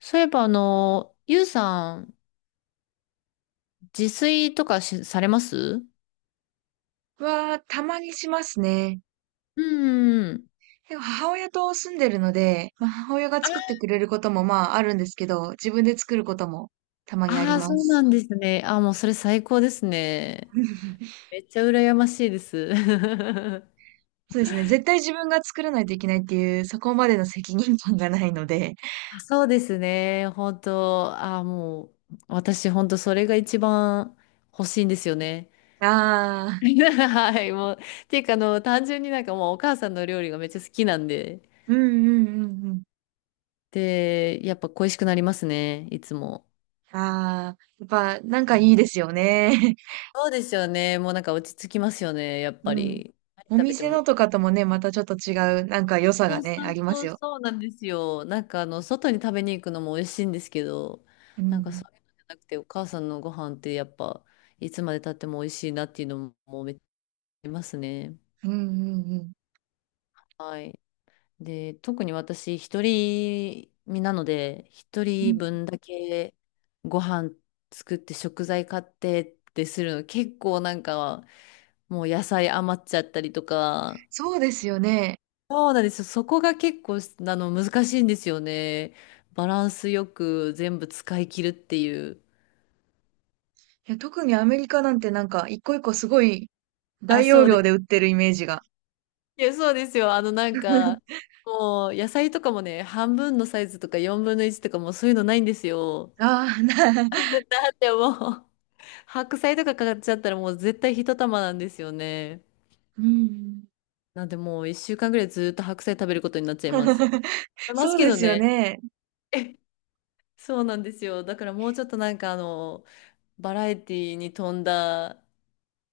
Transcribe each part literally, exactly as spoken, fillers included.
そういえば、あの、ゆうさん、自炊とかし、されます？は、たまにしますね。うんうん。でも母親と住んでるので、まあ、母親が作ってくれることもまああるんですけど、自分で作ることもたまにありああ、まそうす。なんですね。ああ、もうそれ最高ですね。めっちゃ羨ましいです。そうですね。絶対自分が作らないといけないっていう、そこまでの責任感がないので。あ、そうですね。本当、ああ、もう、私、本当、それが一番欲しいんですよね。あ あ、はい、もう、ていうか、あの、単純になんかもう、お母さんの料理がめっちゃ好きなんで、うんうんうんうん。で、やっぱ恋しくなりますね、いつも。ああ、やっぱなんかういん。いですよね。そうですよね。もうなんか落ち着きますよね。やっ ぱうん。り。何お食べて店も。のとかともね、またちょっと違う、なんか良さそがうそね、あうりまそすうよ。そうなんですよ。なんかあの、外に食べに行くのも美味しいんですけど、うなんかん。そういうのじゃなくて、お母さんのご飯ってやっぱ、いつまで経っても美味しいなっていうのもめっちゃありますね。うんうんうん。はい。で、特に私、一人身なので、一う人ん、分だけご飯作って食材買ってってするの、結構なんか、もう野菜余っちゃったりとか、そうですよね。そうなんですよ。そこが結構、あの、難しいんですよね。バランスよく全部使い切るっていう。いや、特にアメリカなんてなんか、一個一個すごいあ、大容そうで量す。で売ってるイメージが。いや、そうですよ。あの、なんか、もう、野菜とかもね、半分のサイズとかよんのいちとかもうそういうのないんですよ。ああ、な、だってもう、白菜とか買っちゃったらもう絶対一玉なんですよね。うん。なんでもう一週間ぐらいずっと白菜食べることになっちゃいます。いますそうけでどすよね。ね。そうなんですよ。だからもうちょっとなんかあの、バラエティに富んだ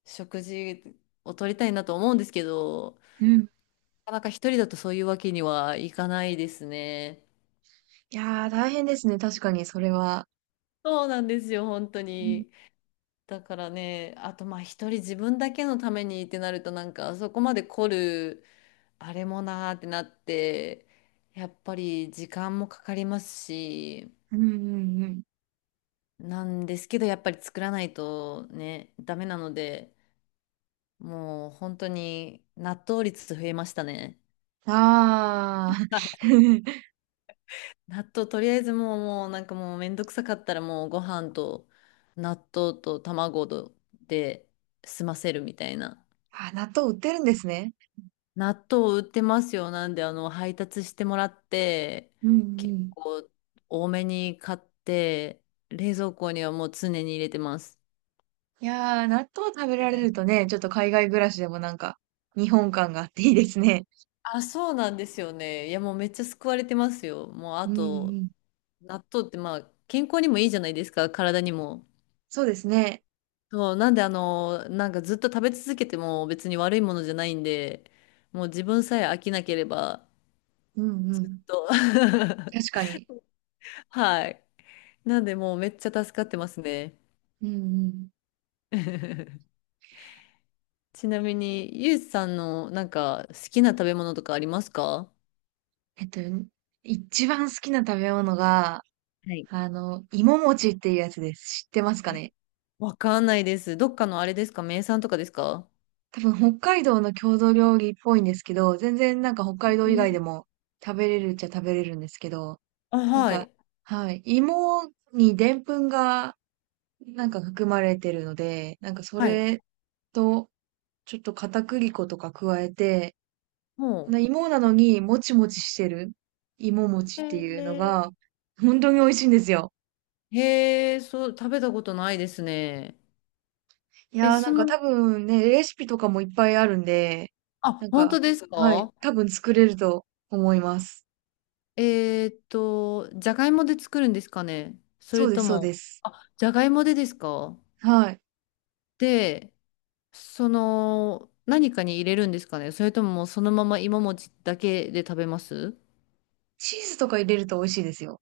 食事を取りたいなと思うんですけど、うん。なかなか一人だとそういうわけにはいかないですね。いやー、大変ですね。確かに、それは。そうなんですよ、本当うん、に。だからね、あとまあ一人自分だけのためにってなるとなんかそこまで凝るあれもなーってなって、やっぱり時間もかかりますし、うん、うんうん。なんですけどやっぱり作らないとね、ダメなので、もう本当に納豆率増えましたね。ああ。納豆とりあえずもう、もうなんかもうめんどくさかったらもうご飯と納豆と卵で済ませるみたいな。あ、納豆売ってるんですね。納豆売ってますよ。なんであの配達してもらって、うん、う結ん。構多めに買って、冷蔵庫にはもう常に入れてます。いやー、納豆食べられるとね、ちょっと海外暮らしでもなんか、日本感があっていいですね。あ、そうなんですよね。いやもうめっちゃ救われてますよ。もううあん、うと、ん。納豆ってまあ健康にもいいじゃないですか。体にも。そうですね。そう、なんであの、なんかずっと食べ続けても別に悪いものじゃないんで、もう自分さえ飽きなければ、うん、うん。と。確 かに。はい。なんでもうめっちゃ助かってますね。うん、うん。ちなみに、ゆうじさんのなんか好きな食べ物とかありますか？えっと、一番好きな食べ物が、はい。あの、芋餅っていうやつです。知ってますかね？わかんないです。どっかのあれですか？名産とかですか？多分北海道の郷土料理っぽいんですけど、全然なんか北え海道以外でー、も食べれるっちゃ食べれるんですけど、あ、なんはか、い。はい、芋にでんぷんがなんか含まれてるので、なんかそはい。れとちょっと片栗粉とか加えて、こも、の芋なのにもちもちしてる芋餅えってーいう。うのへがー。本当に美味しいんですよ。へえ、そう、食べたことないですね。いえ、やーそなんかの、多分ね、レシピとかもいっぱいあるんで、あ、なん本か、当ですはい、か？多分作れると思います。えーっと、じゃがいもで作るんですかね？そそれうです、とそうも、です。あ、じゃがいもでですか？はい。で、その、何かに入れるんですかね？それとももうそのまま芋餅だけで食べます？チーズとか入れると美味しいですよ。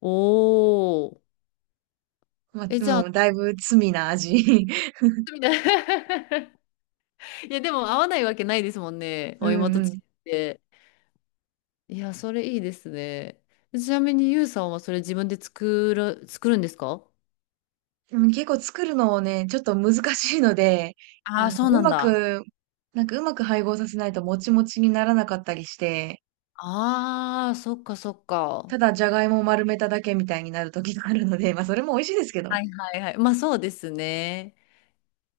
おー。まあ、え、じゃあ、でだいぶ罪な味。みたいな いや、でも合わないわけないですもんね。うお芋んとう違っん。て。いや、それいいですね。ちなみに、ゆうさんはそれ自分で作る、作るんですか？でも結構作るのをね、ちょっと難しいので、あああー、の、そううなんまだ。く、なんかうまく配合させないともちもちにならなかったりして、ああ、そっかそっか。ただじゃがいもを丸めただけみたいになる時があるので、まあそれも美味しいですけど。はいはいはい。まあそうですね。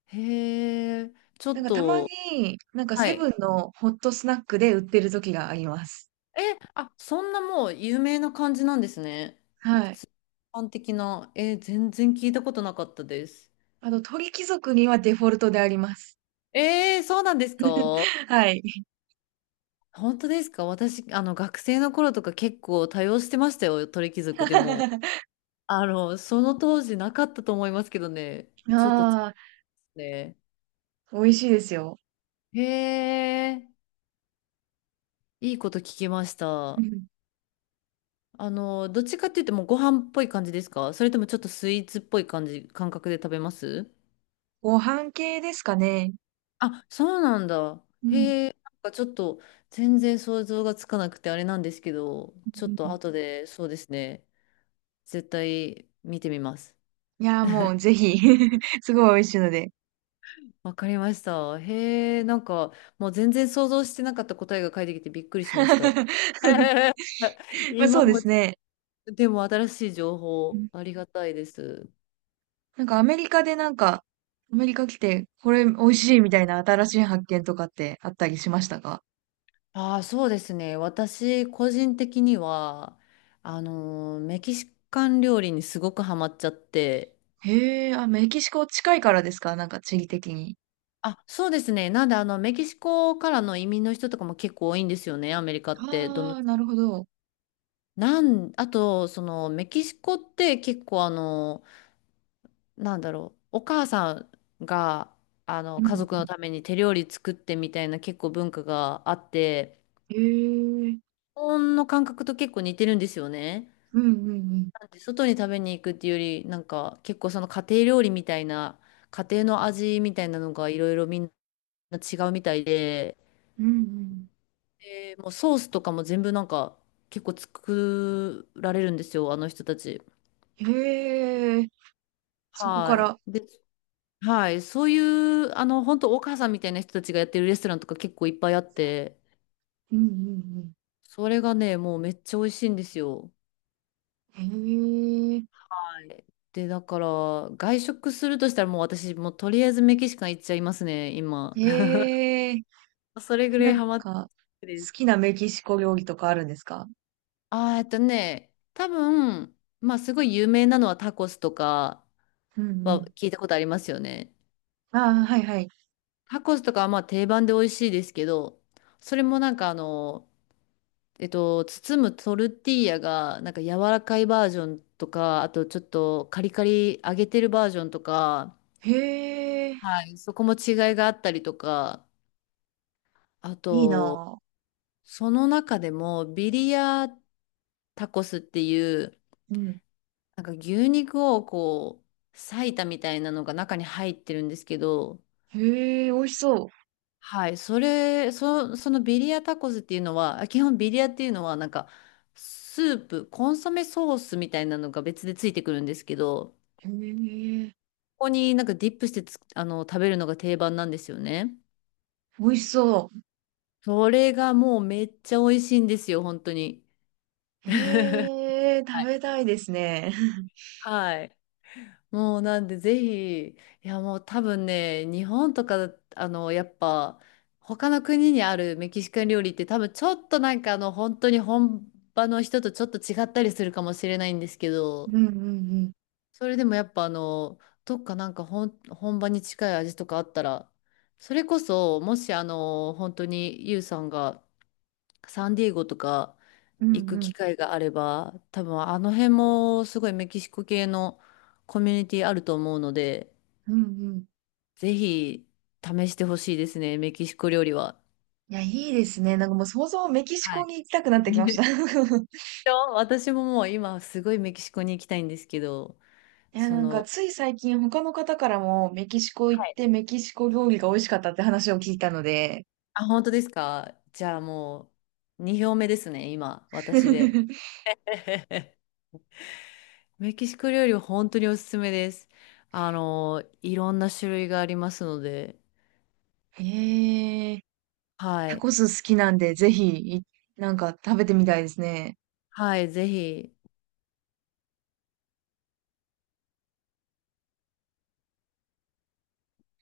へえ、ちょなんっかたまと、に、なんかはセい。ブンのホットスナックで売ってる時があります。え、あ、そんなもう有名な感じなんですね。普はい。通般的な。え、全然聞いたことなかったです。あと、鳥貴族にはデフォルトであります。えー、そうなんですか？はい。本当ですか？私、あの、学生の頃とか結構多用してましたよ、鳥貴族でも。あの、その当時なかったと思いますけどね。ちょっと、ああ、ね。美味しいですよ。へえ、いいこと聞きましうた。ん。あの、どっちかって言ってもご飯っぽい感じですか？それともちょっとスイーツっぽい感じ、感覚で食べます？ご飯系ですかね。あ、そうなんだ。うん。うへえ、なんかちょっと全然想像がつかなくてあれなんですけど、ちょっと後ん。でそうですね、絶対見てみます。いやー、もうぜひ すごい美味しいので。わかりました。へえ、なんかもう全然想像してなかった答えが返ってきてびっくりしました。まあ今そうでも、すね。でも新しい情う報ん。ありがたいです。なんかアメリカでなんか、アメリカ来て、これ美味しいみたいな新しい発見とかってあったりしましたか？ああ、そうですね。私、個人的には、あのー、メキシカン料理にすごくハマっちゃって。へえ、あ、メキシコ近いからですか？なんか地理的に。あ、そうですね。なんで、あの、メキシコからの移民の人とかも結構多いんですよね、アメリカって。どの、ああ、なるほど。なん、あと、その、メキシコって結構、あの、なんだろう、お母さんが、あうの、ん。家族のために手料理作ってみたいな結構文化があって、へえ。日本の感覚と結構似てるんですよね。うんうんうん。なんで外に食べに行くっていうより、なんか結構その家庭料理みたいな、家庭の味みたいなのがいろいろみんな違うみたいで、うんで、もうソースとかも全部なんか結構作られるんですよ、あの人たち。うん。へえ。そこかはい。ら。で、はい。そういう、あの、本当お母さんみたいな人たちがやってるレストランとか結構いっぱいあって、うんうんそれがね、もうめっちゃ美味しいんですよ。うん。はい。で、だから、外食するとしたらもう私、もうとりあえずメキシカン行っちゃいますね、今。へえ。へえ。それぐらないんハマっか、好です。きなメキシコ料理とかあるんですか？あー、えっとね、多分、まあすごい有名なのはタコスとかうんうはん。聞いたことありますよね。ああ、はいはい。タコスとかはまあ定番で美味しいですけど、それもなんかあの、えっと、包むトルティーヤがなんか柔らかいバージョンとか、あとちょっとカリカリ揚げてるバージョンとか、へえ。はい、そこも違いがあったりとか、あいいと、なその中でもビリヤタコスっていう、ぁ。うん。なんか牛肉をこう、裂いたみたいなのが中に入ってるんですけど、へえ、美味しそはい、それ、そ、そのビリヤタコスっていうのは、あ基本ビリヤっていうのは、なんか、スープ、コンソメソースみたいなのが別でついてくるんですけど、う。へえ。ここになんかディップしてつ、あの、食べるのが定番なんですよね。美味しそそれがもうめっちゃ美味しいんですよ、本当に。う。へえ、は食い。べたいですね。はい。もうなんでぜひ、いやもう多分ね、日本とか、あの、やっぱ、他の国にあるメキシカン料理って多分ちょっとなんかあの、本当に本場の人とちょっと違ったりするかもしれないんですけど、うんうんうん。それでもやっぱあの、どっかなんか本、本場に近い味とかあったら、それこそ、もしあの、本当にユウさんがサンディエゴとかう行んうく機ん。会があれば、多分あの辺もすごいメキシコ系のコミュニティあると思うので、うんうん。ぜひ試してほしいですね、メキシコ料理は。いや、いいですね。なんかもう想像メキシはコい。に行きたくなってきました。そう私ももう今すごいメキシコに行きたいんですけど、いや、そなんかの、つい最近他の方からもメキシコ行っはい。てメキシコ料理が美味しかったって話を聞いたので。あ、本当ですか？じゃあもうに票目ですね、今、私で。メキシコ料理は本当におすすめです。あの、いろんな種類がありますので、へ。はタい。コス好きなんで、ぜひ、い、なんか食べてみたいですね。はい、ぜひ。